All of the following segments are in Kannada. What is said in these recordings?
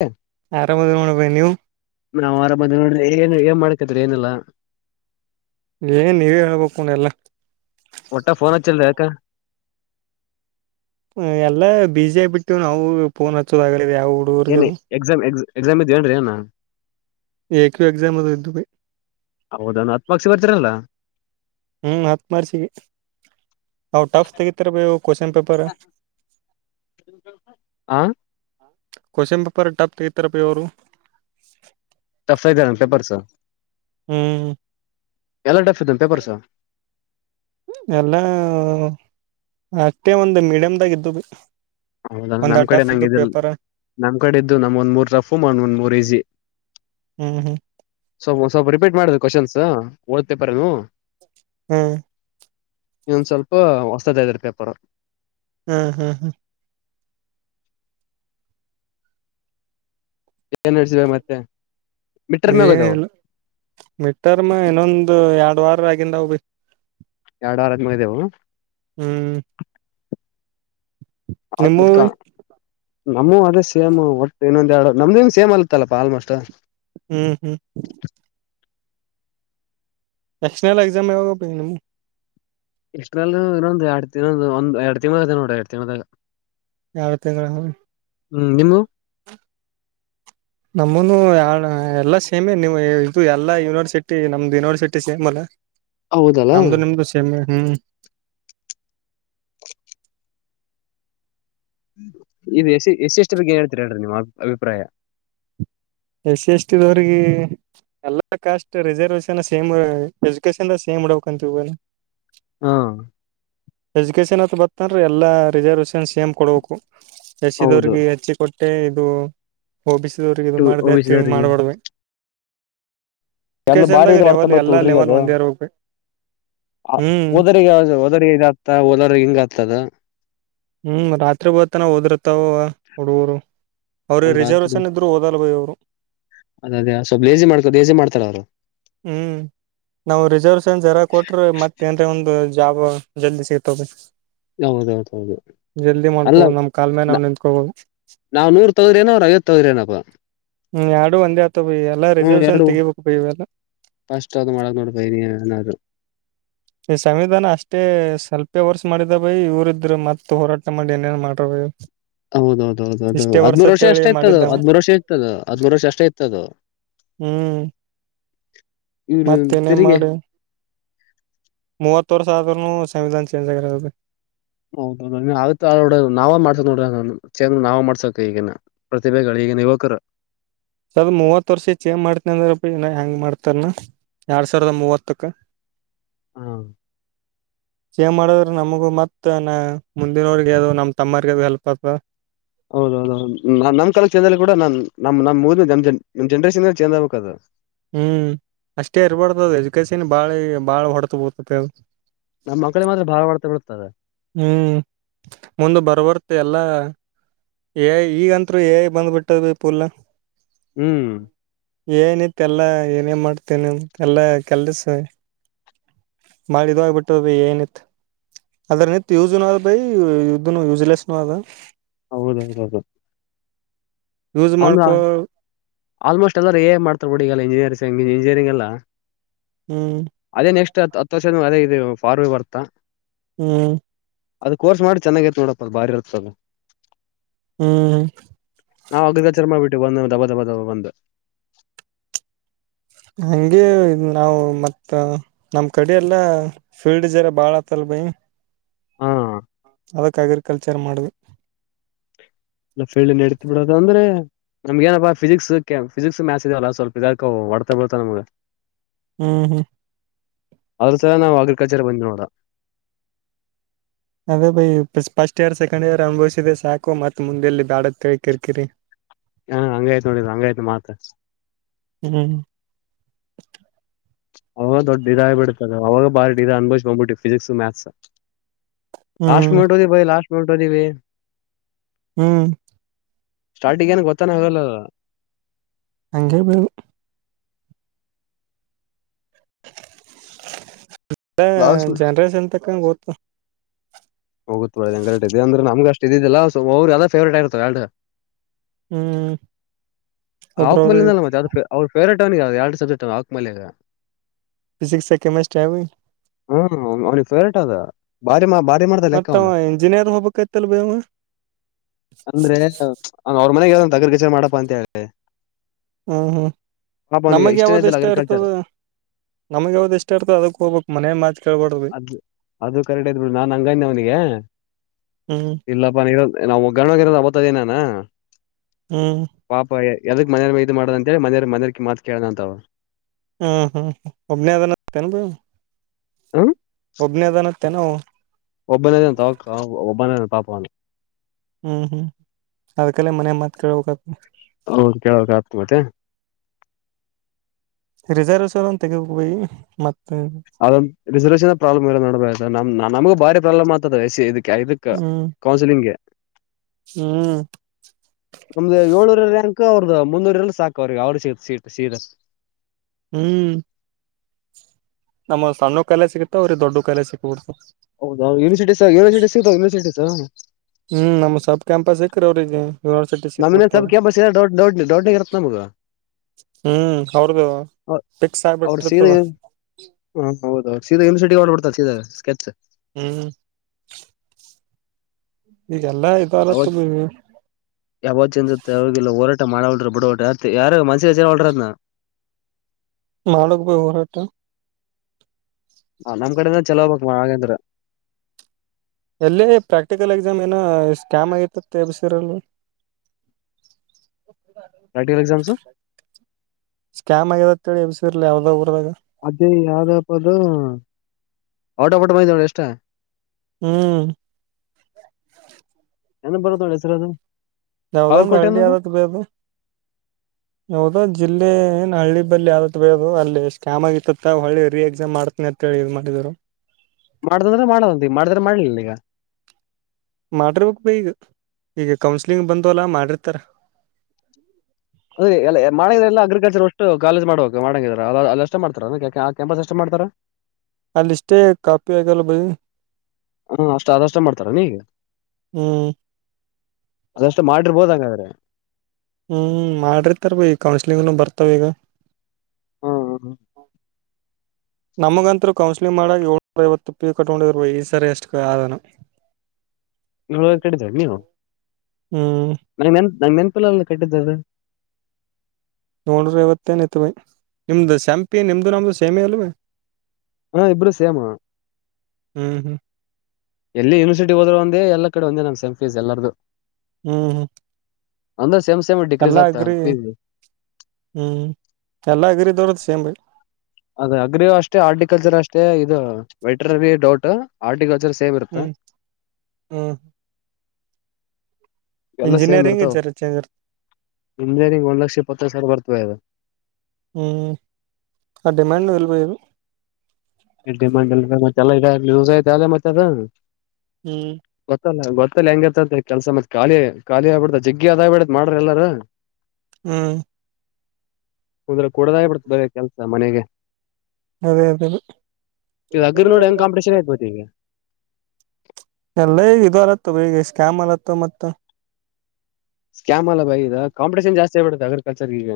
[unintelligible] ಆರಾಮದ ನೋಡ್ಬ ನೀವು ಬಂದ ನೋಡ್ರಿ. ಏನ್ ಏನ್ ಮಾಡ್ಕಿದ್ರೆ ಏನೆಲ್ಲಾ. ಏನ್ ನೀವೇ ಹೇಳ್ಬೇಕು ಎಲ್ಲ. ಚ್ಚಲ್ ಯಾಕ. ಹ್ಮ್ ಎಲ್ಲ ಬಿಸಿ ಆಗ್ಬಿಟ್ಟು ನಾವು ಪೋನ್ ಹಚ್ಚೋದಾಗ. ಏನ ಎಕ್ಸಾಮ್ ಎಕ್ಸ್ ಎಕ್ಸಾಮ ಇದಿಯೇನ್ರಿ ಏನ್. ಏಕ್ಯೂ ಎಕ್ಸಾಮ್ ಅದು ಇದ್ದು ಹೌದ ಹತ್ಪಕ್ಷ ಬರ್ತಾರಲ್ಲ. ಹ್ಮ್ ಹತ್ ಮಾರ್ಕ್ಸಿಗೆ. ಔಟ್ ಆಫ್ ತೆಗಿತರ್ ಬೆ ಕ್ವಶನ್ ಪೇಪರ್. ಆ. ಕ್ವೆಶ್ಚನ್ ಪೇಪರ್ ಟಫ್ [unintelligible] ಅವರು. [unintelligible] ಇದ್ದಾರೆ ಪೇಪರ್ಸ್. ಹ್ಮ್. ಎಲ್ಲಾ [unintelligible] ಪೇಪರ್ಸ್. ಎಲ್ಲ ಅಷ್ಟೇ ಒಂದು ಮೀಡಿಯಮ್ದಾಗಿದ್ದು ಬಿ. ಹೌದಾ ಒಂದ್ ನಮ್ ಕಡೆ ಟಫ್ ನಂಗ ಇದ್ದು ಇದ ಪೇಪರ್ ನಮ್ ಕಡೆ ಇದ್ದು ನಮ್ ಒಂದ್ ಮೂರ್ ಟಫು ಒಂದ್ ಮೂರ್ ಈಸಿ. ಹ್ಮ. ಸೊ ಸ್ವಲ್ಪ ರಿಪೀಟ್ ಮಾಡಿದ್ರ ಕ್ವಶನ್ಸ್ ಓದ ಪೇಪರ್ ನೂ. ಹ್ಮ್. ಇನೊಂದು ಸ್ವಲ್ಪ ಹೊಸದು [unintelligible] ಪೇಪರ್. ಹ್ಮ್ ಹ್ಮ್. [unintelligible] ಮತ್ತೆ. [unintelligible] ಮಿಡ್ ಟರ್ಮ್ ಇನ್ನೊಂದು ಎರಡ್ ವಾರ ಆಗಿಂದವು. ಎರಡು ವಾರದ ಮೇಲಿದಾವ. ಹ್ಮ್. ನಿಮ್ಮೂ [unintelligible] ನಂವು ಅದೇ ಸೇಮ್ ಒಟ್ಟು ಇನ್ನೊಂದ್ ಎರಡು ನಮ್ದ ಸೇಮ್ ಆಯ್ತಲ್ಲಪ ಆಲ್ಮೋಸ್ಟ್. ಹ್ಮ್ ಹ್ಮ್ ಎಕ್ಸ್ಟರ್ನಲ್ ಎಕ್ಸಾಮ್ ಯಾವಾಗ. ಎಕ್ಸ್ಟರ್ನಲ್ ಇನ್ನೊಂದು ಎರಡು [unintelligible] ಒಂದ್ ಎರಡ್ ತಿಂಗಂಳ ಎರಡ್ ತಿಂಗಂಳದಾಗ. ಎರಡ್ ತಿಂಗಳ. ಹ್ಮ್ ನಿಮ್ವು. ನಂವುನು ಎಲ್ಲ ಸೇಮೇ ನೀವು ಇದು ಎಲ್ಲ ಯೂನಿವರ್ಸಿಟಿ ನಮ್ದು ಯೂನಿವರ್ಸಿಟಿ ಸೇಮ್ ಅಲ್ಲ. ಹೌದಲ್ಲ ನಮದು ನಿಮದು ಸೇಮೇ ಹ್ಮ್. ಈದು ಎಸ ಎಸ್ಿ ಎಷ್ಟು ಬಗ್ಗೆ ಏನ್ ಹೇಳ್ತೀರಿ ಹೇಳ್ರಿ ನಿಮ್ಮ್ ಅ ಅಭಿಪ್ರಾಯ ಎಸ್ಟಿ ಎಷ್ಟಿದವ್ರಿಗೆ ಎಲ್ಲ caste reservation same education same ಇಡಕ್ಂತ ಇ ಹಾ ಎಜುಕೇೇಶನ್ ಅತ್ರ ಬರ್ತನ್್ರೆ ಎಲ್ಲಾ ರಿಸರ್ವೇಷನ್ಸ್ ಸೇಮ್ ಕೊಡ್ಬೇಕು ಎಸ್ಸಿ ಹೌದು ದವ್ರಿಗೆ ಹೆಚ್ಚಿ ಕೊಟ್ಟೆ ಇದು ಹಓಬಿಸಿದವ್ರಿಗೆ ಇದು ಮಾಡ ಒ ಬಿ ಸಿ ತಿಹಿಂಗ ದವರಿಗೆ ಮಾಡ್ಬಡ್ಮವಿ ಎಲ್ಲ ಬಾರಿ ಇದು ಹೊಡ್ತಾ ಲೆವೆಲ್ ಬಿಡ್ತ ಎಲ್ಲಾ ಹುಡ್ರಿಗೆ ಲೆವೆಲ್ ಅದು ಒಂದೇ ಇರ್ಬೇಕು ಆ ಹ್ಮ್ ಹೋದಗ ಓದರಿಗೆ ಇದಾಗ್ತ ಹೋದೋ್ರ ಹಿಂಗ ಆಗ್ತದ ಹೂ ರಾತ್ರಿ ಹೂತನ ಓದಿರ್ತಾವ ಹುಡುಗೂರು ಅವ್ರಗೆ ಅವ್ರ ಆತ್ ಬಿಡ್. ರಿಸರ್ವೇೇಶನ್ ಇದ್ರು ಓದಲ್ಲ ಬೈ ಅವ್ರು ಅದ ಅದೇ ಸ್ವಲ್ ಲೇಸಿ ಮಾಡ್ಕೊ ಲೇಸಿ ಮಾಡ್ತಾರ ಅವ್ರು ಹೂ ನಾವು ರಿಸರ್ವೇಶನ್ ಜರ ಕೊಟ್ರೆ ಮತ್ತೇಏನ್ ಒಂದ ಅ ಜಾಬ ಜಲ್ದಿ ಸಿಗ್ತದೆ ಹೌದೌದೌದು ಜಲ್ದಿ ಮಾಡ್ಕೋ ನಮ್ ಕಾಲ್ ಮೇಲ್ ನಾವ್ ನಿಂತ್ಕೊಬೋದ ನಾವ ನೂರ್ ತಗದ್ರೇನೋ ಅವ್ರ ಐವತ್ತ ತಗದ್ರೇನಪ್ಪಾ ಹೂ ಎರಡು ಒಂದೇ ಆತ ಬೈ ಎಲ್ಲಾ ರಿಸರ್ವೇಶನ್ ಎರಡು ತೆಗಿಬೇಕು ಬೈ ಇವೆಲ್ಲ ಫಸ್ಟ್ ಆದು ಮಾಡಬೇಕು ಬೈ [inaudible] ಈ ಸಂವಿಧಾನ ಅಷ್ಟೇ ಸ್ವಲ್ಪೆ ವರ್ಷ ಮಾಡಿದ ಬೈ ಇವರ ಇದ್ರು ಮತ್ತ ಹೋರಾಟ ಮಾಡಿ ಏನೇನ್ ಮಾಡ್ತಾರೆ ಹೌದೌದ ಹೌದುೌದು ಹದ್್ಮೂ ವರ್ಷ ಅಷ್ಟೇ ಇರ್ತದು ಮಾಡಿದ್ದವ ಹದ್್ಮೂರು ವರ್ಷ ಇತ್ತದು ಹದ್್ಮೂರು ವರ್ಷ ಅಷ್ಟೇ ಇರ್ತದು ಹೂ ಇವರು ತಿೆರುರಿಗೆ ಮೂವತ್ತರೆ ವರ್ಷ ಆದರೂ ಸಂವಿಧಾನ ಚೇಂಜ್ ಆಗರದು ಹೌ ನೋ ನಾವೇ ಮಾಡ್ಸಕ್ ನೋಡ್ರ ಚೇಂದ್ರ ನಾವ ಮಾಡ್ಸಕ್ ಈಗಿನ ಪ್ರತಿಭೆಗಳಿಗೆ ಈಗಿನ ಯುವಕರು ಅದು ಮೂವತ್ ವರ್ಷ ಚೇಂಜ್ ಮಾಡ್ತನ ಅಂದ್ರ ಇನ್ನ್ ಹೆಂಗ್ ಮಾಡ್ತಾರನ ಎರಡ್ ಸಾವಿರದ ಮೂವತ್ತಕ್ಕೆ ಹ ಚೇಂಜ್ ಮಾಡದ್ರೆ ನಮಗೂ ಮತ್ತ ನ ಮುಂದಿನವ್ರಗ ಅವ ನಮ್ಮ್ ತಮ್ಮರ್ಗ ಅ ಹೆಲ್ಪ್ ಆತ ಹೌದೌದೌದು ನ ನಮ್ ಕಾಲ ಚಂದದಲ್ಲಿ ಕೂಡ ನಾನ್ ನಮ್ ನಮ್ದ ನಮ ಜನ್ ನಮ್ ಜನರೇಶ್ನ್ ಚೇಜ್ ಆಗ್ಬೇಕ ಅದು ಹೂ ಅಷ್ಟೇ ಇರ್ಬಾರ್ದದು ಎಜುಕೇಶನ್ ಬಾಳ ಬಾಳ್ ಹೊಡೆತ ಬೋತತೆ ಅದು ನಮ್ಮ್ ಮಕ್ಕಳಿಗೆ ಮಾತ್ರ ಬಾಳ ಹೊಡತ ಬೀಳುತ್ತದ ಹೂ ಮುಂದು ಬರ್ವರ್ತ್ತೆ ಎಲ್ಲ ಏ ಈಗಂತೂ ಏಐ ಬಂದ್ಬಿಟ್ಟದ್ ಬಂದ ಫುಲ್ ಹೂ ಏನಿತ್ತ ಎಲ್ಲಾ ಏನೇನ್ ಮಾಡ್ತೇನ ಎಲ್ಲಾ ಕೆಲ್ಸ [inaudible] ಮಾಡಿದ ಆೋಗಬಿಟ್ಟು ಏನಿತ್ತು ಅದ್ರ ನಿತ್ ಯುಜ್ ನ ಅದ ಭೈ ಯುದ್ಧ ಯೂಜಲೆಸ್ ನ ಆದ ಹೌದೌದದದು ಯೂಸ್ ಮಾಡ್ಕೊ ಆಲ್ಮೋಸ್ಟ್ ಎಲ್ಲಾರೂ ಎ ಮಾಡ್ತರ್ಬ ಬಿಡಿ ಈಲ್ಲ ಇಂಜಿನಿಯರ್ಂಗ ಇಂಜಿನಿಯರಿಂಗ್ ಎಲ್ಲ ಹೂ ಅದೇ ನೆಕ್ಸ್ಟ್ ಹತ್ತು ವರ್ಷ ಅದೇ ಇ ಫಾರ್ವೆ ಬರ್ತಾ ಹೂ ಅದ ಕೋರ್ಸ್ ಮಾಡಿ ಚೆನ್ನಾಗ ಐತ್ ನೋಡಪ್ಪ ಅದು ಬಾರಿ ಇರ್ತದ ಹ್ಮ್ ನಾವು ಅಗ್ರಿಕಾಚರ್ ಮಾಡ್ಬಿಟ್ಟು ಒಂದು ದಬ ದಬ ದಬ ಬಂದು ಹಂಗೆ ನಾವು ಮತ್ತ ನಮ್ ಕಡೆ ಎಲ್ಲಾ ಫೀಲ್ಡ್ ಜರ ಬಾಳ ಆತ್ತಲ್ ಭೈ ಹಾ ಅದಕ್ಕೆ ಅಗ್ರಿಕಲ್ಚರ್ ಮಾಡ್ದೆ ಎಲ್ಲ ಫೀಲ್ಡ್ ನಡ್ತಿ ಬಿಡೋದು ಅಂದ್ರೆ ನಮ್ಗ ಏನಪ್ಪಾ ಫಿಸಿಕ್ಸ್ ಕೆ ಫಿಸಿಕ್ಸ್ ಮ್ಯಾತ್ಸ್ ಇದೆವಲ್ಲ ಸ್ವಲ್ಪ ಇದ ಹೊಡ್ತ ಬೀಳತಾವ ನಮಗ ಹ್ಮ್ ಹ್ಮ್ ಅದ್ರ ಸಹ ನಾವು ಅಗ್ರಿಕಲ್ಚರ್ ಬಂದು ನೋಡ ಅದೇ ಬೈ ಫಸ್ಟ್ ಇಯರ್ ಸೆಕೆಂಡ್ ಇಯರ್ ಅನುಭವಸಿದೆ ಸಾಕು ಮತ್ ಮುಂದೆಲ್ಲಿ ಬ್ಯಾಡ ಕಳ್ ಕರಿ ಕರಿ ಹ ಹಂಗಾಯ್ತ್ ನೋಡಿದ ಹಂಗಾಯ್ತ್ ಮಾತ್ ಹ್ಮ್ ಅವಾಗ ದೊಡ್ಡ ಇದ ಆಗಿ ಬಿಡ್ತದೆ ಅವಾಗ ಬಾರಿ ಡಾ ಅನ್ಭ್ಕೊ್ಬಿಟ್ಟವಿ ಫಿಸಿಕ್ಸ್ ಮ್ಯಾಥಸ್ ಲಾಸ್ಟ್ ಹ್ಮ್ ಮಿನಿಟ್ದ ಬೈ ಲಾಸ್ಟ್ ಮಿಟ್ದವಿ ಹ್ಮ್ ಸ್ಟಾರ್ಟಿಂಗ್ ಏನ ಗೊತ್ತಾನ ಆಗಲ್ಲ. ಅಂಗೆ ಬೆ [unintelligible] ಲಾಸ್ಟ್ ಜನ್ರೇಷನ್ ತಕ್ಕಂಗ ಗೊತ್ತು ಹೋಗುತ್ ಹೆಂಗ ಇದೆ ಅ್ರ ನಮ್ಗೆ ಅಷ್ಟು ಇದಿದಿಲ್ಲ ಅವ್ ಯಾವ್ದದ ಫೇವರೆಟ್ ಆಗಿರುತೋ ಎಲ್ ಹ್ಮ್ ಒಬ್ರೊಬ್ರ ಅವಕ್ಮಲೆಗ್ ದ ಬಂದಿದನಲ್ ಮತ್ತೆ ಅ ಅವ್ರ ಫೇವರೆಟ್ ಅವಕ್ಮಲೆಗ್ ಅವಿ ಎರಡು ಸಬ್ಜೆಟ್ ಅವಕ್ಮಲೆಗ್ ಫಿಸಿಕ್ಸ್ ಕೆಮಿಸ್ಟ್ರಿ ಅವ ಅವನಿಗೆ ಫೇವರೇಟ್ ಅದು ಭಾರಿ ಮಾ ಬಾ ಮತ್ತವ ಇಂಜಿನಿಯರ್ ಹೋಗ್ಬೇಕಕ್ತಲ್ ಬೇವ ಅಂದ್ರೆ ಅವ್ರ ಮನೆಗ ಯಾವ ತಗರ್ ಕಚರಿ ಮಾಡಪ್ಪಾ ಅಂತ ಹೇಳಿ ಹ್ಮ್ ಹ್ಮ್ ಪಾಪ ಅವನಿಗೆ ನಮಗ್ ಇಷ್ಟನೇ ಯಾವದ ಇದ್ದಿಲ್ಲ ಇಷ್ಟ ಅಗ್ರಿಕಲ್ಚರ್ ಇರ್ತದ ನಮ್ಗ ಯಾವ್ದು ಇಷ್ಟ ಇರ್ತ ಅದಕ್ ಹೋಗ್ಬೇಕ್ ಮನೇನ್ ಮಾತ್ ಕೇಳ್ಬಾಡರೀ ಅದ್ ಅದು ಕರೆಕ್ಟ್ ಐತ್ ಬಿಡ್ ನಾನ್ ಹಂಗದ ಅವ್ನಿಗೆ ಹ್ಮ್ ಇಲ್ಲಪ್ಪ ನೀ ನಾವು ಒಗ್ಗರಣಗರೋದ ಆಬತದ ನಾನ ಹ್ಮ್ ಪಾಪ ಎದಕ ಮನೆಯವರ ಇದು ಮಾಡದ ಅಂತ ಹೇಳಿ ಮನೆಯವರ ಮನೆಯವರ ಮಾತ ಕೇಳ್ದ ಅಂತಳ ಹ್ಮ್ ಹ್ಮ್ ಒಬ್ನೇ ಅದನತ್ತೇನ ಬೈ ಒಬ್ನೇ ಅದಾನಂತೆ ಏನ್ ಅವ ಒಬ್ಬ ನೇರ ತೋಕ ಒಬ್ಬ ನೇರ ಪಾಪಾನು ಹ್ಮ್ ಹ್ಮ್ ಅದಕ್ಕಲ್ಲೇ ಮನೆ ಮಾತ್ಕಳ್ಬೇಕದೆ ಹೌದು [unintelligible] ರಿಸರ್ವೇಶನ್ ಒನ್ ತೆಗಿಬೇಕು ಬೈ ಮತ್ತೆ ಅದ ರಿಸರ್ವೇಷನ್ ಪ್ರಾಬ್ಲಮ್ಲ್ಲ ನೋಡ್ಬ ನಮ್ ನಮಗ ಬಾರಿ ಪ್ರಾಬ್ಲಮ್ ಆತದೆ ಇದ ಎಸಿ ಕ್ಯಾ ಐದಕ್ಕ ಹ್ಮ್ ಕೌನ್ಸಿಲಿಂಗ್ಗೆ ಹ್ಮ್ ನಮ್ದು ಏಳನೂರ್ ರಾಂಕ್ ಅವ್ರದ್ದ ಮುಂದೂರ ಎಲ್ಲ ಸಾಕ ಅವ್ರಿಗೆ ಅವರು ಸೀ ಸೀಟ ಶೀರ ಹ್ಮ್ ನಮವ ಸಣ್ಣ ಕಾಲೇಜು ಸಿಗತ್ತವ ಅವ್ರ ದೊಡ್ಡ ಕಾಲೇಜು ಸಿಕ್ಬಿಡು ಹೌದ university sir university sir university ಹ್ಮ್ ನಮ್ ಸಬ್ ಕ್ಯಾಂಪಸ ಸಿಕ್ರ ಅವ್ರಿಗೆ ಯೂನಿವರ್ಸಿಟಿ ನಮಿನ ಸಿಕ್ಬಿಡ್ತಾವ ಸಬ್ಕ ಬಸ್ಲ್ಲಡ್ ದೊಡ್ ದೊಡ್ಡ ಇರತ್ತ ನಮಗ ಹ್ಮ್ ಅವ್ರದು ಫಿಕ್ಸ್ ಅವರು ಸೀರೆ ಆಗ್ಬಿಟ್ಟಿರ್ತದ ಹ ಹೌದೌಹೌದು ಸೀದ ಯುನಿವರ್ಸಿಟಿ ಹೊಂಟ ಬಿಡ್ತಾನ್ ಸ್ಕೆಚ್ ಹ್ಮ್ ಈಗೆಲ್ಲಾ ಯಾವ ಇದಾರತ್ತದ ಯಾವಂದ ಚ ತವಲ್ಲ ಹೊರಟ ಮಾಡಲ್ಡ್ರ ಬಿಡುವಲರ್ ಯಾರು ಮನಸ್ಸಿಗೆ ಹಚ್ಕೋವಲರ ಮಾಡಬಕ್ ಬ ಹೋರಾಟ ನಮ್ಮ್ ಕಡಿಂದ ಚಲೋವಬೇಕ್ ಮ ಹಾಗೇಂದ್ರ ಎಲ್ಲೇ ಪ್ರಾಕ್ಟಿಕಲ್ ಎಕ್ಸಾಮ್ ಏನೋ ಸ್ಕ್ಯಾಮ್ ಆಗಿತತ್ತ ಎಬಸಿರಲ್ ಪ್ರಾಕ್ಟಿಕಲ್ ಎಕ್ಸಾಮ್ಸ್ ಸ್ಕ್ಯಾಮ್ ಅಗೆದತೆಳಿ ಎಬಿಸಿರಲ್ ಯಾವ್ದ ಅದೇ ಯಾವ್ದಪ್ಪ ಅದು ಔಟ ಒಫ್ ಬಿಟ್ಟ ಬಂದದಿವಿ ಎಷ್ಟ. ಹ್ಮ್. ಏನ ಬರುತ್ತ ನೋಡಿ ಹೆಸರು ಅದು ಯಾವದ ಒಂದು ಬಾಗಲಕೋಟೆ ಹಳ್ಳಡಿ ಅನ್ನೋದು ಆದತ್ ಬೈ ಅದು. ಯಾವ್ದೋ ಜಿಲ್ಲೆ. ಅಲ್ಲಿ ಏನ್ ಹಳ್ಳಿ ಬಿ ಯಾವತ್ ಬೋದು ಅಲ್ಲಿ ಸ್ಕ್ಯಾಮ್ ಆಗಿತ್ತ ಹಳ್ಳಿ ರಿ ಎಕ್ಸಾಮ್ ಮಾಡ್ತನಿ ಅಂತ ಹೇಳಿ ಇ ಮಾಡಿದ್ರು. ಮಾಡ್ದಂದ್ರೆ ಮಾಡದಂತ ಮಾಡಿದ್ರೆ ಮಾಡ್ಲಿಲ್ಲ ಈಗ. ಮಾಡಿರ್ಬೇಕಕ್ ಈಗ ಈಗ ಕೌನ್ಸ್ಲಿಂಗ್ ಬಂದ ಅಲ್ಲ ಮಾಡಿರ್ತಾರ. ಅದ ಮಾಡಿದ ಎಲ್ಲ ಅಗ್ರಿಕಲ್ಚರ್. ಕಾಲೇಜ್ ಮಾಡ್ಕ್ ಮಾಡಂಗಿದರ ಅ ಎಷ್ಟ ಮಾಡ್ತಾರಂಪಸ್ ಎಷ್ಟ ಮಾಡ್ತಾರ. ಅಲ್ಲಿಷ್ಟೇ ಕಾಪಿ ಆಗಲ್ಲ ಬಯಿ. ಹಾ ಅಷ್ಟ ಅದಷ್ಟ ಮಾಡ್ತಾರ ನೀಗ. ಹ್ಮ್ ಅದಷ್ಟು ಮಾಡಿರ್ಬೋದ ಹಂಗಾದ್ರೆ. ಹ್ಮ್ ಮಾಡ್ರಿತರ್ ಬೈ ಕೌನ್ಸಿಲಿಂಗ್ನು ಬರ್ತಾವ ಈಗ. ಹ್ಮ್ ಹ್ಮ ಹ್ಮ. ನಮಗಂತರುೂ ಕೌನ್ಸಲಿಂಗ್ ಮಾಡಾಗ ಏಳ್ನೂರ ೈವತ್ತು ಪಿ ಕಟ್ಕೊಂಡಿರುವ ಈ ಸರಿ ಎಷ್ಟು ಆದನು. [inaudible] [unintelligible] ಹ್ಮ್ ಇಪ್ಪಲ್ಲ ಒ ಕಟ್ಟಿದ್ದಧ. ನೋಡ್ರಿ ಇವತ್ತೇನ ಇತ್ ಭೈ ನಿಮ್ದು ಶ್ಯಾಂಪಿ ನಿಮ್ದು ನಮ್ದು ಸೇಮಿ ಅಲ್ವ. ಹೂ ಇಬರ ಸೇಮ. ಹ್ಮ್ ಹ್ಮ್ ಎಲ್ಲಿ ಯೂನಿವರ್ಟಿ ಹೋದ್ರು ಒಂದೇ ಎಲ್ಲ ಕಡೆ ಒಂದೇ ನಮ್ ಸೆಂಫಸ್ ಎಲ್ಲಾರ್ದು. ಹ್ಮ್ ಹ್ಮ್. ಅಂದ್ರ ಸೇಮ್ ಸೇಮ್ ಡಿಗ್ರೀಸ್ ಎಲ್ಲಾ ಆಗ್ತ. ಅಗ್ರಿ ಹ್ಮ್ ಎಲ್ಲ ಅಗ್ರಿದವರು ಸೇಮ್ ಬೈ. ಅದ ಅಗ್ರಿ ಅಷ್ಟೇ ಆರ್ಟಿಕಲ್ಚರ್ ಅಷ್ಟೇ ಇದು ವೈಟ್ರ ಡೌಟ್ ಆರ್ಟಿಕಲ್ಚರ್. ಸೇಮ್ ಇರುತ್ತ ಹ್ಮ್ ಹ್ಮ್. ಎಲ್ಲ ಸೇಮ್ ಇಂಜಿನಿಯರಿಂಗ್ ಇರ್ತಾವ ಜರ ಚೇಂಜ್ ಇರ್ತ ಇಂಜಿನಿಯರಿಂಗ್ ಒಂದ್ ಲಕ್ಷ ಇಪ್ಪತ್ತೈ ಸಾವಿರ ಬರ್ತವೆ ಅದು. ಹ್ಞ ಆ ಡಿಮಂಡ್ ಎಲ್ಲ ಬೈ ಅದು. ಡಿಮಾಂಡ್ ಎ ಮತ್ತೆ ಇದೂಸ್ ಐ ಅಲ್ಲ ಮತ್ತೆ ಅ ಹ್ಮ್ ಗೊತ್ತಲ್ಲ. ಮತ್ತ ಹೆಂಗರ್ತತಿ ಕೆಲಸತ್ಖಾಲಿ ಖಾಲಿ ಆಗ್ಬ ಬಿಡತದ ಜಗ್ಗ ಅದಬ ಬಿಡತ್ ಮಾಡ್ರ ಎಲ್ಲಾರು. ಹ್ಮ್. ಕುಂದ್ರೆ ಕೊಡದಾಗ ಬಿಡ್ತ ಬರ ಕೆಲ್ಸ ಮನೆಗೆ. ಅದೇ ಅದೇ ಅ. ಇ ಅಗ್ರಿ ನೋಡಿಂಗ ಕಾಂಪಿಟೇಷನ್ [unintelligible] ಈಗ. ಎಲ್ಲ ಈಗ ಇದು ಅಲತ್ತ ಬೇಗ ಸ್ಕ್ಯಾಮ್ ಅಗತ್ತ ಮತ್ತ. ಸ್ಕ್ಯಾಮ್ ಅಲ್ಲ ಬೈ ಕಾಂಪಿಟೇಷನ್ ಜಾಸ್ತಿ ಆಗ್ಬಿಟೈತೆ ಅಗ್ರಿಕಲ್ಚರ ಈಗ.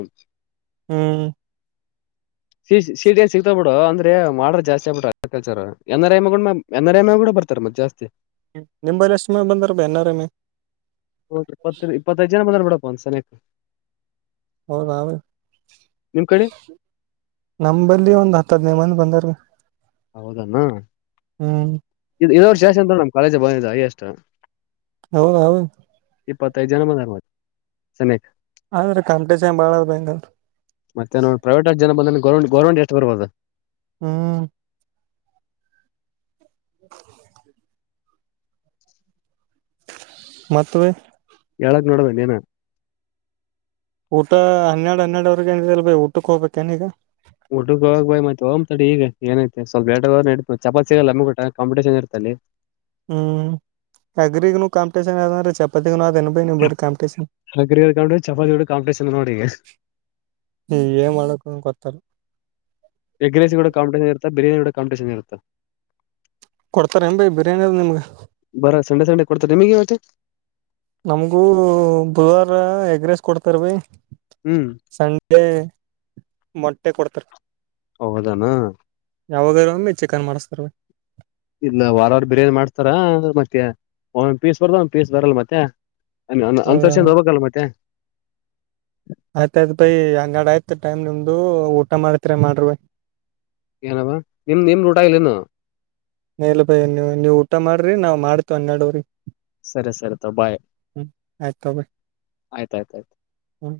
ಹ್ಮ್. ಶೀಟ ನ್ ಸಿಗ್ತಾ ಬಿಡು ಅಂದ್ರೆ ಮಾಡೋ ಜಸ್ ಆಗ್ಬಿು್ರಲ್ರ್ ಎರ ಎ ಎ ಎಮೂಡ ಬತ. ರ ಮ್ ಜಾಸ್ತಿ. ನಿಮ್ಲ್. ಎಷ್ಟ ಬಂದರ ಬನಾರಮ್ಮಿ ಹ ಇಪ್ಪತ್ತ ಇಪ್ಪತ್ತೈದು ಜನ ಬಂದಾರ ಬಿಡಪ್ಪ ಅಂದ ಸಲಕ್. ಹೌದಾವ ನಿಮ್ ಕಡೆ ನಲ್ಲಿ ಒಂದ್ ಹತ್ತ ಹದನೇ ಮಂದ ಬಂದ. [inaudible] ಹೌದಣ ಇ ವರ್ಷ ವಷ ಅಂತ ನಮ್ ಕಾಲೇಜ ಬಂದಿದ್ದ ಹಾಗೆ ಅಷ್ಟ. ಹೌದ ಹೌ. ಇಪ್ಪತ್ತೈದು ಜನ ಮಂದವ ಸಮಯಕ. ಆದ್ರೆ ಕಾಂಪಿಟೇಷನ್ ಬಾಳ ಅದ ಹೆಂಗಂದ್ರ ಮತ್ತೆ ನೋ ಪ್ರೈವೇಟ್ ಅಷ್ಟ್ ಜನ ಬಂದ. ಗೌರ್ಮಂ ಗರ್ಮಂಟ್ ಎಷ್ಟುರ್ಬೋದು. ಹ್ಮ್. ಹ [inaudible] ಮತ್ತೆ ಬೈ. ಹೇಳಕ್ ನೋಡ್ಬೇಕ ನೀನು ಊಟ ಹನ್ನೆರಡು ಹನ್ನೆರಡ್ವರೆಗ ಏನಿದೆ ಅಲ್ ಭ ಊಟಕ್ಕೆ ಹೋಗ್ಬೇಕೇನ್ ಈಗ [unintelligible] [unintelligible] ಹ್ಮ್ ಅಗ್ರಿಗ್ನು ಕಾಂಪಿಟೇಷನ್ ಯಾವದ್ರೆ ಚಪಾತಿಗ [unintelligible] [unintelligible] ಚಪಾತಿ ಕಾಂಪಿಟಷನ್ ನೋಡಿ ಹ್ಮ ಏನ್ ಮಾಡಕ ಗೊತ್ತಲ್ಲ ಎಗ್ ರೈಸ ಕೂಡ ಕಾಂಪಿಟೇಷನ್ ಇರುತ್ತ ಬಿರಿಯಾನಿ ಕೂಡ ಕಾಪಿಟೇಷನ್ ಇರುತ್ತೆ ಕೊಡ್ತಾರೆ ಬೈ ಬಿರಿಯಾನಿ ಅದು ನಿಮ್ಗೆ ಬರ ಸಂಡೆ ಸಂಡೆ ಕೊಡ್ತಾರೆ ನಿಮಗೆ ಮತ್ತೆ ನಮಗೂ ಬರ ಎಡ್ರೆಸ್ ಕೊಡ್ತಾರ ಬೈ ಹ್ಮ್ ಸಂಡೇ ಮೊಟ್ಟೆ ಕೊಡ್ತಾರ ಹೌದಾನ ಯಾವಾಗ [unintelligible] ಚಿಕನ್ ಮಾಡಿಸ್ತಾರೆ ಇಲ್ಲ ವಾರವಾರ ಬಿರಿಯಾನಿ ಮಾಡ್ತಾರ ಮತ್ತೆ ಒಂದ್ ಪೀಸ್ ಬರ್ದ ಒಂದ್ ಪೀಸ್ ಬರಲ್ಲ ಮತ್ತೆ [unintelligible] ಹ ಅರ್ಷಿಂದ ಹೋಗಬೇಕಲ್ಲ ಮತ್ತೆ ಆಯ್ತಾಯಯ್ತು ಬೈ ಅಂಗಾಡ ಆಯ್ತು ಟೈಮ್ ನಿಮ್ದು ಊಟ ಮಾಡ್ತಿರಿ ಮಾಡ್ರ ಬೈ [unintelligible] ಏನವಾ ನಿಮ್ ನಿಮ್ ಊಟ ಇನ್ನು ಎಲ್ಲಾ ಬೈ ನೀ ನೀವವು ಊಟ ಮಾಡ್ರಿ ನಾವ್ ಮಾಡ್ತೇ ಹನ್ನೆರಡವ್ರಿ ಸರಿ ಸರಿ ಬಾಯ್ ಆಯ್ತ ಬೈ ಆಯ್ತ ಆಯ್ತ ಆಯ್ತು ಹ್ಮ್